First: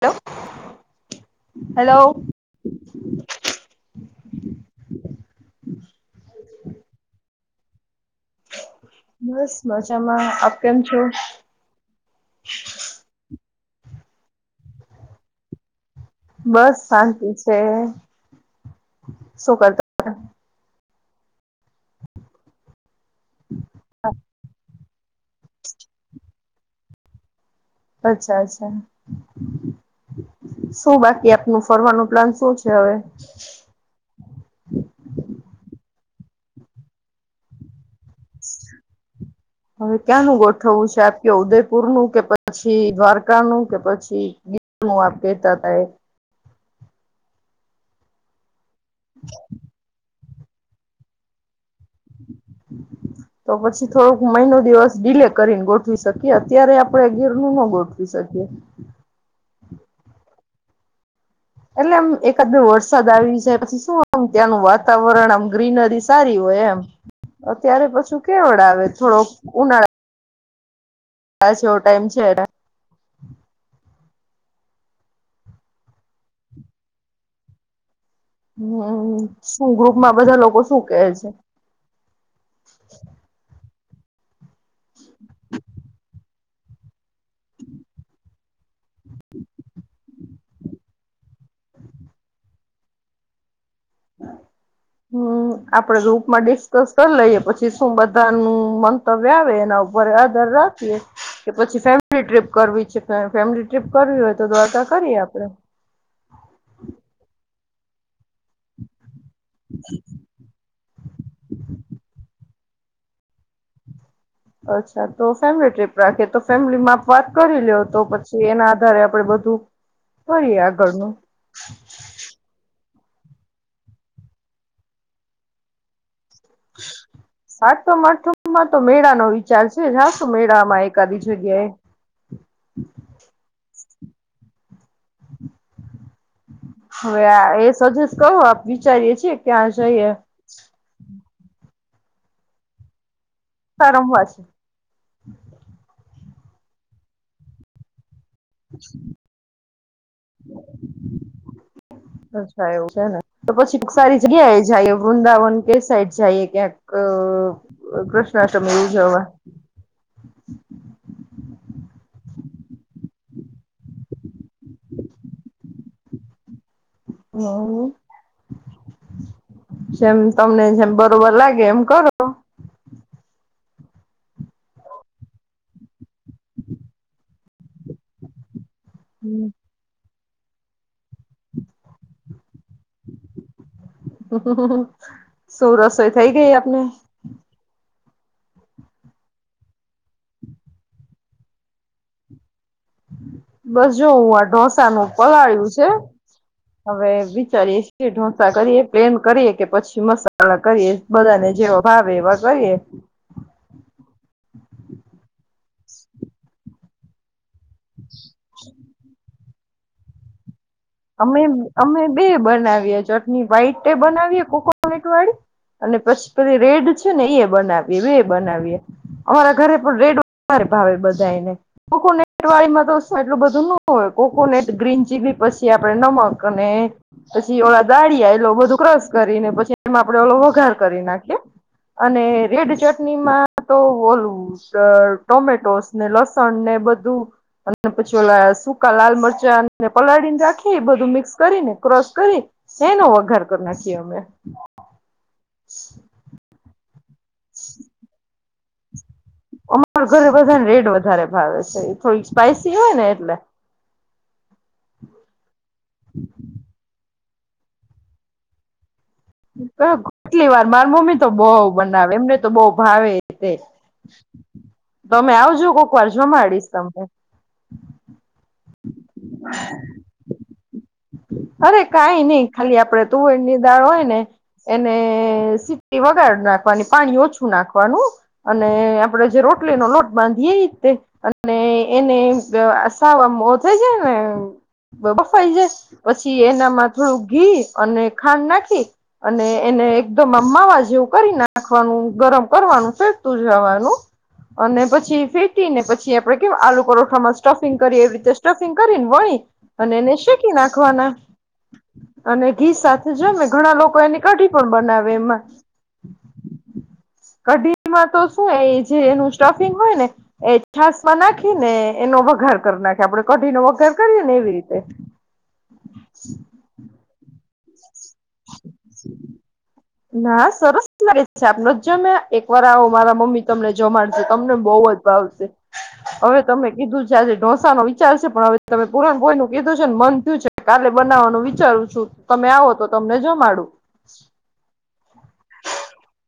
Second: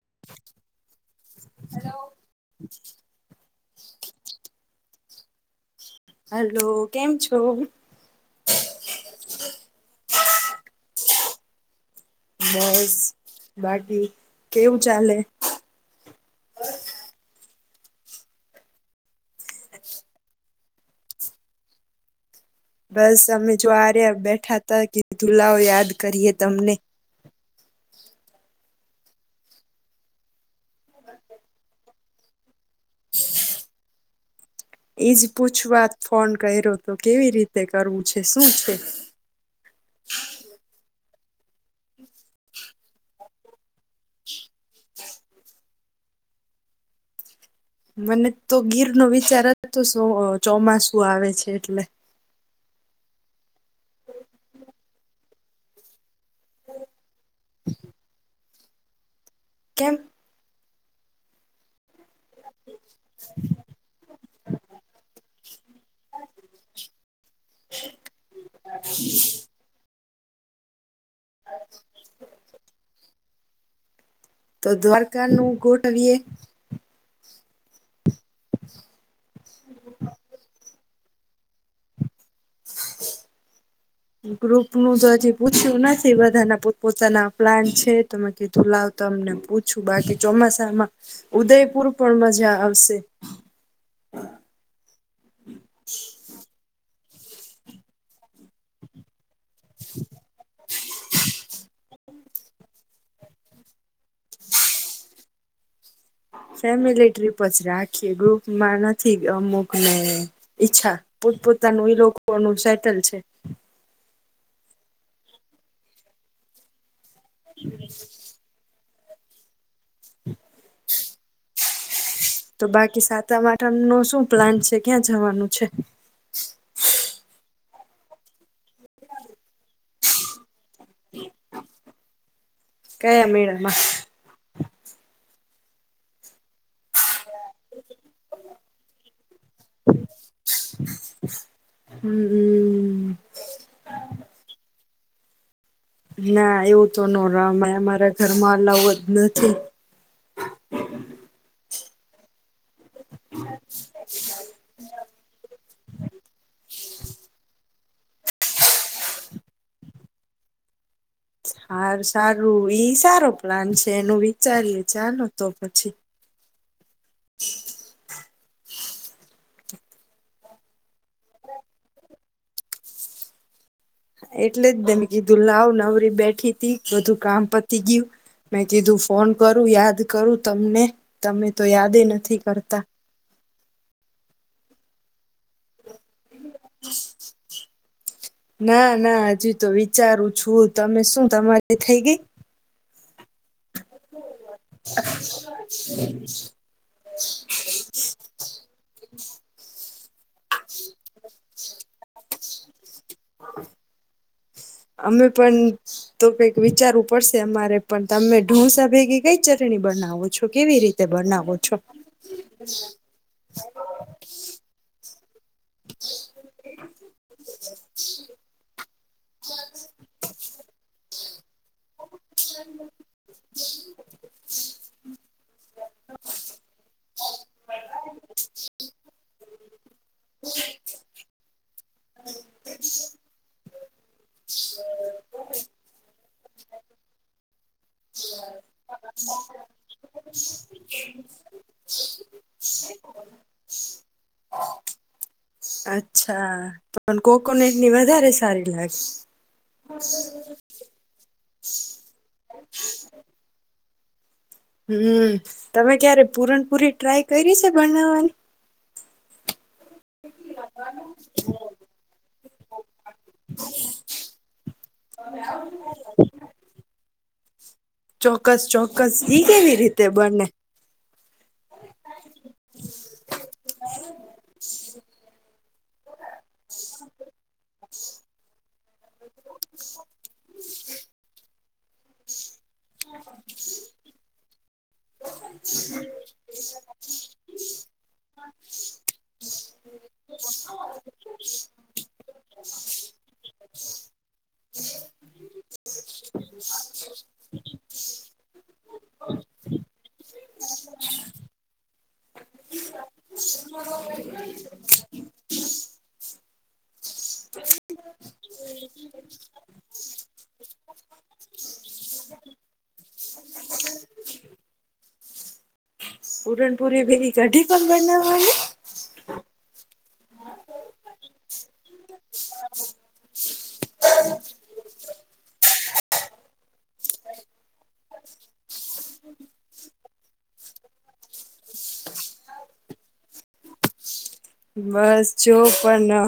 Hello, hello. Hello, કેમ છો? બસ મજામાં આપ કેમ છો? બસ [unintelligible] બાકી કેવું ચાલે? બસ શાંતિ છે. શું કરતા છે? બસ, અમે જો આ રહ્યા બેઠા હતા કે, લાવ યાદ કરીએ. તમને અચ્છા અચ્છા સું બાકી આપનું ફરવાનું પ્લાન શું છે હવે એઈજ પૂછવાત ફોન કર્યો તો કેવી રીતે કરવું છે શું છે હવે ક્યાંનું ગોઠવવું છે આપ કે ઉદયપુર નું કે પછી દ્વારકા નું કે પછી ગીર નું આપ કેતાતા એ મને તો ગીર નો વિચાર [unintelligible] ચોમાસું આવે છે એટલે તો પછી થોડોક મહિનો દિવસ ડીલે કરીને ગોઠવી શકીએ અત્યારે આપણે ગીર નું હો ગોઠવી શકીએ. [inaudible] કેમ એટલે એમ એકાદ વરસાદ આવી છે પછી શું આમ ત્યાંનું વાતાવરણ આમ ગ્રીનરી સારી હોય એમ અત્યારે પછું કેવડ આવે થોડોક ઉનાળા [unintelligible] એવો ટાઈમ છે. તો દ્વારકા નું ગોઠવીએ હમ્મ શું ગ્રુપમાં બધા લોકો શું કે છે [inaudible] ગ્રુપ નું તો હજી પૂછ્યું નથી બધા ના પોત પો તાના પ્લાન છે તો મે કી ધું લાવ તમને પૂછું બાકી ચોમાસામાં ઉદયપુર પણ મજા આવશે. હમ્મ આપડે ગ્રુપમાં ડિસ્કસ કર લઈએ પછી શું બધા નું મંતવ્ ય આવે એના ઉપર આધર રાખી કે પછી ફેમિલી ટ્રીપ કરવી છે ફેમિલી ટ્રીપ કરવી હોય તો દ્વારકા કરીએ આપડે. ખેડૂપ મારના થી અમુકને ઈચ્છા પોત પોતાનું એ લોકોનું છે. ચલ છે અચ્છા તો ફેમિલી ટ્રિપ રાખે તો ફેમિલી માં વાત કરી લ્યો તો પછી એના આધારે પણ બધું ફરી આગળનું [inaudible] તો બાકી સાતા આઠમ નો શું પ્લાન્ટ છે ક્યાં જવાનું છે સાત આઠમાં તો મેળા નો વિચાર છે જાશું મેળામાં એકાદી જગ્યાએ કયા મેળામાં હવે એ સજેસ કરો આપ વિચારીયે છીએ ક્યાં જઈએ હમ હમ રમવા [inaudible] ના એવું તો ન રમે અમારા ઘરમાં અલાવ જ નથી [inaudible] એવું છે ને તો પછી કોઈ સારી જગ્યા એ જાય વૃંદાવન કે સાઈડ જઈએ ક્યાંક કૃષ્ણાષ્ટમી ઉજવવા હાર સારું ઈ સારો પ્લાન છે એનું વિચારીએ ચાલો તો પછી હમ જેમ તમને જેમ બરોબર લાગે એમ કરો એટલે જ મેને કીધું લાવ નવરી બેઠી તી બધું કામ પતી ગયું મે કીધું ફોન કરું યાદ કરું તમને તમે તો યાદ નથી કરતા હ હ શું રસોઈ થઈ ગઈ આપને ના ના હજુ તો વિચારું છું તમે શું તમારી થઈ ગઈ બસ જો હું આ ઢોસા નું પલાળ્યું છે હવે વિચારીએ છે ઢોસા કરીએ પ્લેન કરીએ કે પછી મસાલા કરીએ બધાને જેવા ભાવે એવા કરીએ અમે પણ તો કઈક વિચારવું પડશે અમારે પણ તમે ઢોંસા ભેગી ગઈ ચરણી બનાવો છો કેવી રીતે અમે બનાવો છો અમે બે બનાવીએ ચટણી વ્હાઈટ બનાવીયએ કોકોનટ વાળી અને પેલી પછી રેડ છે ને એ બનાવીએ બે બનાવીએ અમારા ઘરે પણ રેડ ભાવે બધા જાયને કોકોનેટ વાળીમાં તો એટલું બધું ન હોય કોકોનેટ ગ્રીન ચીલી પછી આપણે નમક અને પછી ઓળ દાળીયા એલો બધું ક્રસ કરીને પછી એમાં આપડે ઓલો વઘાર કરી નાખીએ અને રેડ ચટણીમાં તો ઓલું ટોમેટોસ ને લસણ ને બધું અને પછી ઓલા સુંકા લાલ મરચાં પલાળીને રાખી બધું મિક્સ કરીને ક્રસ કરી એનો વઘાર કરી નાખીએ અમે [inaudible] અચ્છા પણ કોકોનટ ની વધારે સારી ફ્શ અમાર ઘરે બધા [unintelligible] હોય. વધારે ભાવે છે એ થોડીક સ્પાઈસી હોય ને એટલે. હમ્મ. તમે ક્યારે પૂરનપુરી ટ્રાય કરી છે બનાવવાની. હમ. કેટલી વાર માર મમ્મી તો બો બનાવે એમને તો બહુ ભાવે તે તમે આવજો કોક વાર જોમાંડીશ તમને. [inaudible] ચોક્કસ ચોક્કસ હિ કેવી રીતે બને. અરે કઈ નહી ખાલી આપણેે તુવેરની દાળ હોય ને એને સીટી વગાડ નાખવાની પાણી ઓછું નાખવાનું અને આપણેે જે રોટલીનો લોટ બાંધીએ રીતે અને એને [unintelligible] થઈ જાય ને બફાઈ જાય પછી એનામાં થોડું ઘી અને ખાંડ નાખી અને એને એકદમ અમમાવા જેવું કરી નાખવાનું ગરમ કરવાનું ફેટતું જવાનું અને પછી ફેટીને પછી આપડે કેમ આલુ પરોઠામાં સ્ટફિંગ કરીએ એવી રીતે સ્ટફિંગ કરીને વણી અને એને શેકી નાખવાના અને ઘી સાથે જને ઘણા લોકો એની કઢી પણ બનાવે એમાં કઢીમાં તો શું એ જે એનું સ્ટફિંગ હોય ને એ છાસ માં નાખી ને એનો વઘાર કરી નાખ આપડે કઢી નો વગેર કરીયે ને એવી રીતે. પુરણપુરી ભેરી કઢી પણ બના [inaudible] ના સરસ છે આપને જ જમ્યા એક વાર આવો મારા મમ્મી તમને જમાડશે તમને બહુ જ ભાવશે હવે તમે કીધું છે આજેઢંસો વિચાર છે પણ હવે તમે પુરણપુરી નું કીધું છે મન થયું છે. કાલે બનાવવાનું વિચારું છું તમે આવો તો તમને જમાડું. બસ જો પણ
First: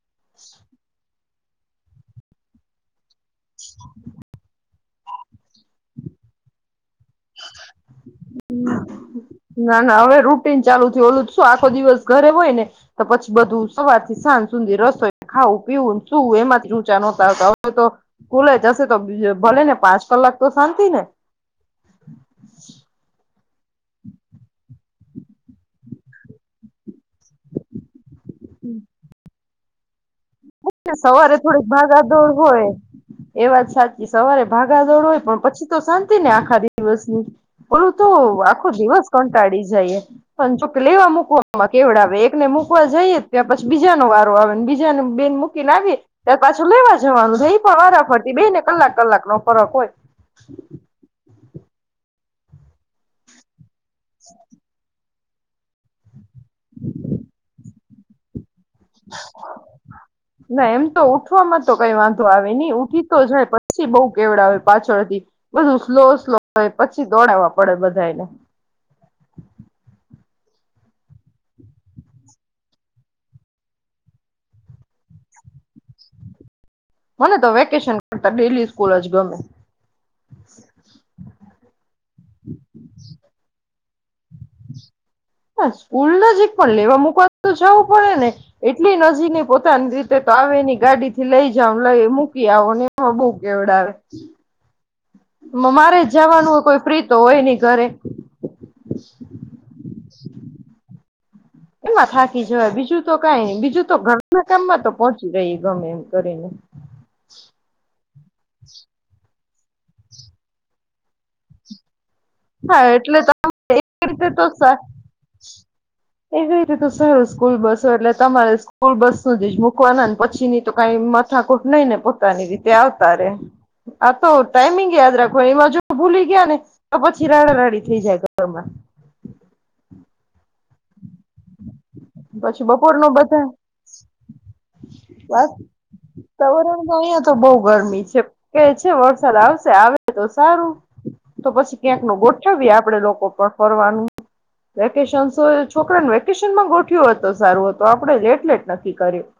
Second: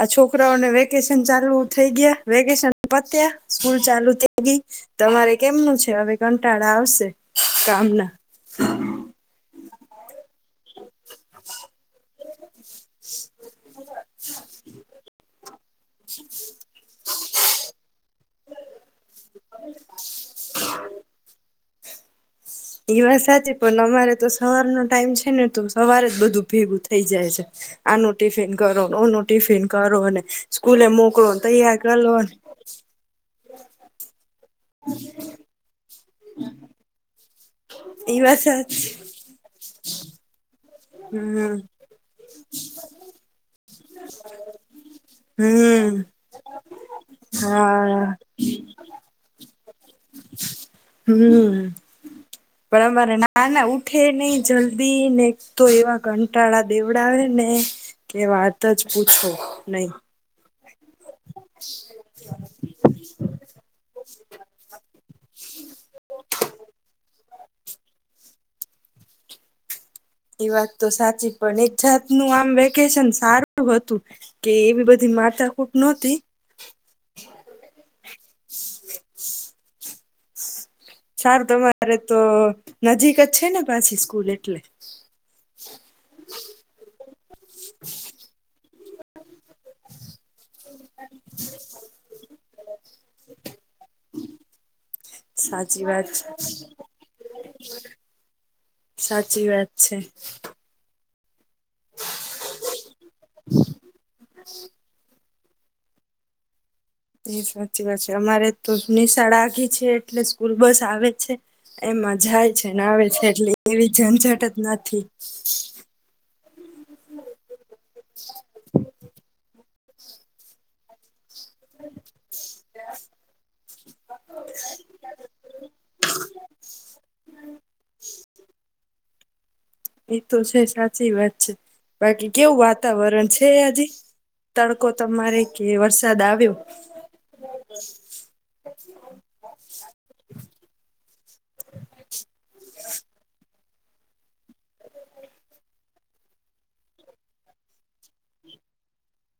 આ છોકરાઓને વેકેશ શન ચાલુ થઈ ગયા વેકેશન પત્યા સ્કૂલ ચાલુ થઈ ગઈ. તમારે કેમનું છે હવે કંટાળા આવશે કામના. [inaudible] ના ના હવે રૂટીન ચાલુ થયું ઓલું આખો દિવસ ઘરે હોય ને તો પછી બધું સવાર થી સાંજ સુધી રસોઈ ખાવું પીવું સુવું એમાંથી ઊંચા નહોતા આવતા હવે તો સ્કૂલે જશે તો ભલે ને પાંચ કલાક તો શાંતિ ને. [inaudible] એ વાત સાચી પણ અમારે તો સવાર નો ટાઈમ છે ને તો સવાર જ બધું ભેગું થાય. થઇ જાય છે આનું ટિફિન કરોનું ઓનું ટિફિન કરો અને એજ સ્કૂલે ને મોકલો સવારે થોડીક તૈયાર કરો ભાગા દોડ હોય એ વાત સાચી સવારે ભાગા દોડ હોય પણ પછી તો શાંતિ ને આખા દિવસની ઓલું તો એ વાત આખો સાચી દિવસ કંટાળી જઈએ પણ લેવા હમ મૂકવામાં કેવડાવે આવે એકને મૂકવા જઈએ ત્યા પછી બીજાનો વારો આવે બીજાને મૂકી ને હમ આવીએ ત્યારે પાછું લેવા જવાનું છે એ પણ હા વારાફરતી બે ને કલાક કલાક નો ફરક હોય હમ પણ અમારા નાના ઊઠે નહી જલ્દી ને તો એવા કંટાળા દેવડાવે ને કે વાત જ પૂછો નહી ના એમ તો ઉઠવામાં તો કઈ વાંધો આવે નહી ઉઠી તો જાય પછી બહુ કેવડાવે હોય પાછળથી બધું સ્લો સ્લો હોય પછી દોડાવવા પ પડે બધાંયને એ વાત તો સાચી પણ એક જાતનું આમ વેકેશન સારું હતું કે એવી બધી માથાકૂટ નહોતી મને તો વેકેશન કરતા ડેલી સ્કૂલ જ ગમે [inaudible] સારું તમારે તો નજીક જ છે ને પાછી સ્કૂલે હા સ્કુલ નજીક પણ લેવા મુકવા તો જવું પડે ને એટલી નજીકે પોતાની રીતે તો આવેની ગાડી થી લઈ જાવ લઈ મૂકી આવો ને એમાં બહુ કેવડાવે [inaudible] સાચી મારે વાત છે જવાનું હોય કોઈ ફ્રી તો હોય નહી ઘરે સાચી વાત છે એમાં થાકી જવાય બીજું તો કઈ નહીં બીજું તો ઘરના કામમાં તો પહોંચી રહી ગમે એમ કરીને એ સાચી વાત છે તમારે તો નીસાડે એ છે એટલે સ્કૂલ બસ આવે છે એમાં જાય છે ને હા આવે એટલે છે સારું એવી ઝંઝટ જ નથી એક રીતે તો સારું સ્કૂલ બસો એટલે તમારે સ્કૂલ બસ સુધી જ મૂકવું મુકવા ના પછી ન તો કઈ માથાકુટ નઈ ને પોતાની રીતે આવતા રે આ તો ટાઈમિંગ યાદ રાખો એમાં જો ભૂલી ગયા ને તો પછી રાડા રાડી થઈ જાય ઘરમાં એ તો છે સાચી વાત બાકી કેવું પછી વાતાવરણ છે આજે તડકો તમારે વા કે વરસાદ આવ્યો સવરણમાં અહિયાં તો બહ ગરમી છે કે છે વરસાદ આવશે આવે તો સારું તો પછી ક્યાંક ન ગોઠવીએ આપડે લોકો પણ ફનું વેકેશન છોકરાને વેકેશનમાં ગોઠ્યું હતો સારું હત આપડે એટલે જ નક્કી કર્યું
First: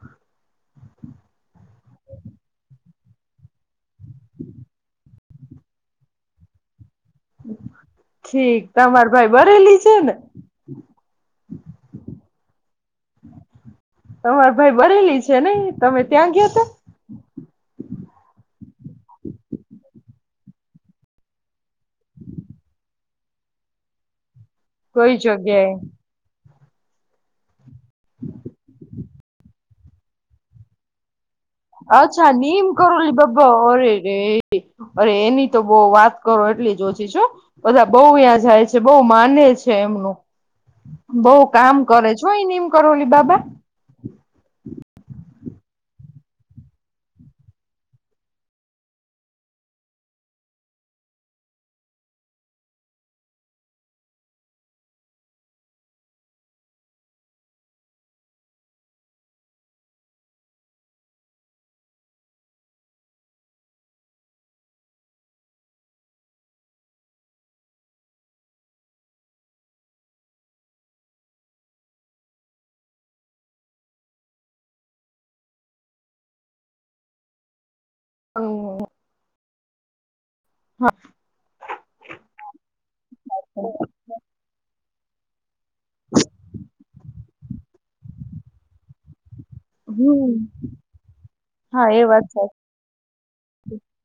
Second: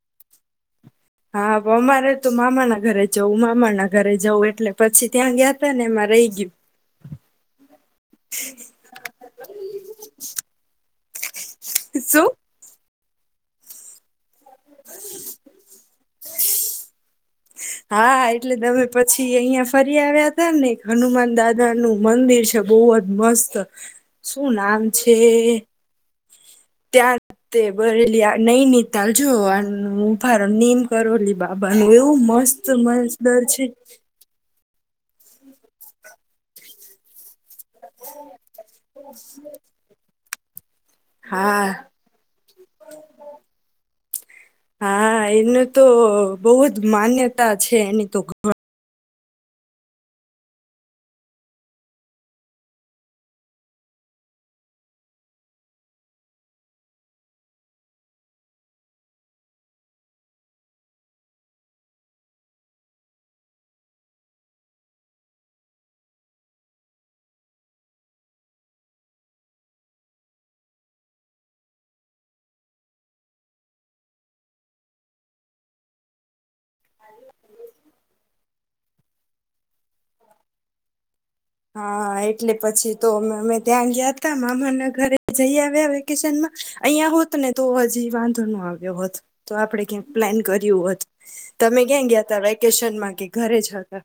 હા અમારે તું મામાના ઘરે જવું મામા ના ઘરે જવઉં એટલે પછી ત્યાં ગયા હતા ને એમાં રહી ગયું ઠીક તમાર ભાઈ બરેલી છે ને શું તમાર ભાઈ બરેલી છે ને તમે ત્યાં ગયો ત હા એટલે તમે પછી અહિયાં ફરી આવ્યા ત ને હનુમાન દાદા નું મંદિર છે બહુ જ મસ્ત શું નામ છે કોઈ જગ્યાએ ત્યાં તે ભરેલી નહી નીતાાલ જોવા ફાર નિમ કરલી અછા નિમ કરરોલી બબા છે ઓરે ર અરે એની તો બહ વાત કરો એટલી જ ઓછી છું બધા બહુ ્યાં જાય છે બહુ માને છે એમનું બઉ હા કામ કરે છો અ નિમ કરોલી બાબા હા એનું તો બહુ જ માન્યતા છે એની તો હું ઓ હા હા એટલે પછી તો અમે અમે ત્યાં ગયા હતા મામાને ઘરે જઈએ ે અ ને તો હજી વાંધો નો આવ્યો હોત તો આપડે ક્યાં પ્લાન કર્યું હતું તમે હા એ ક્યાં વાત ગયા ત સાચી વેકેશનમાં કે ઘરે જ હતા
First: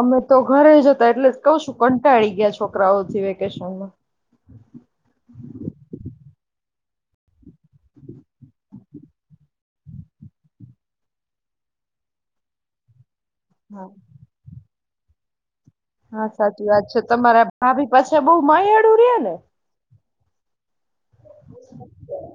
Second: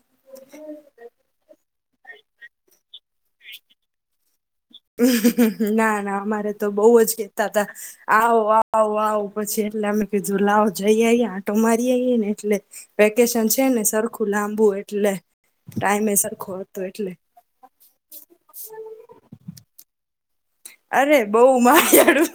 અમે તો ઘરે જ હતા એટલે કઉ શું કંટાળી ગયા છોકરાઓથી વેકેશનમાં ના ના અમારે તો બહ જ કતા હતા આવો આવો આવો પછી એટલે અમે કીધું લાવ જઈએ આંટો મારી આવીઈએ ને એટલે વકેશન છે ને હા સરખું લાંબુું એટ એટલે ટાઈમે હા સરખો સાચી હતો વાત છે એટલે તમારા ભાભી પાસે બહુ મય એળું રે ને અરે બહ મારિયાળું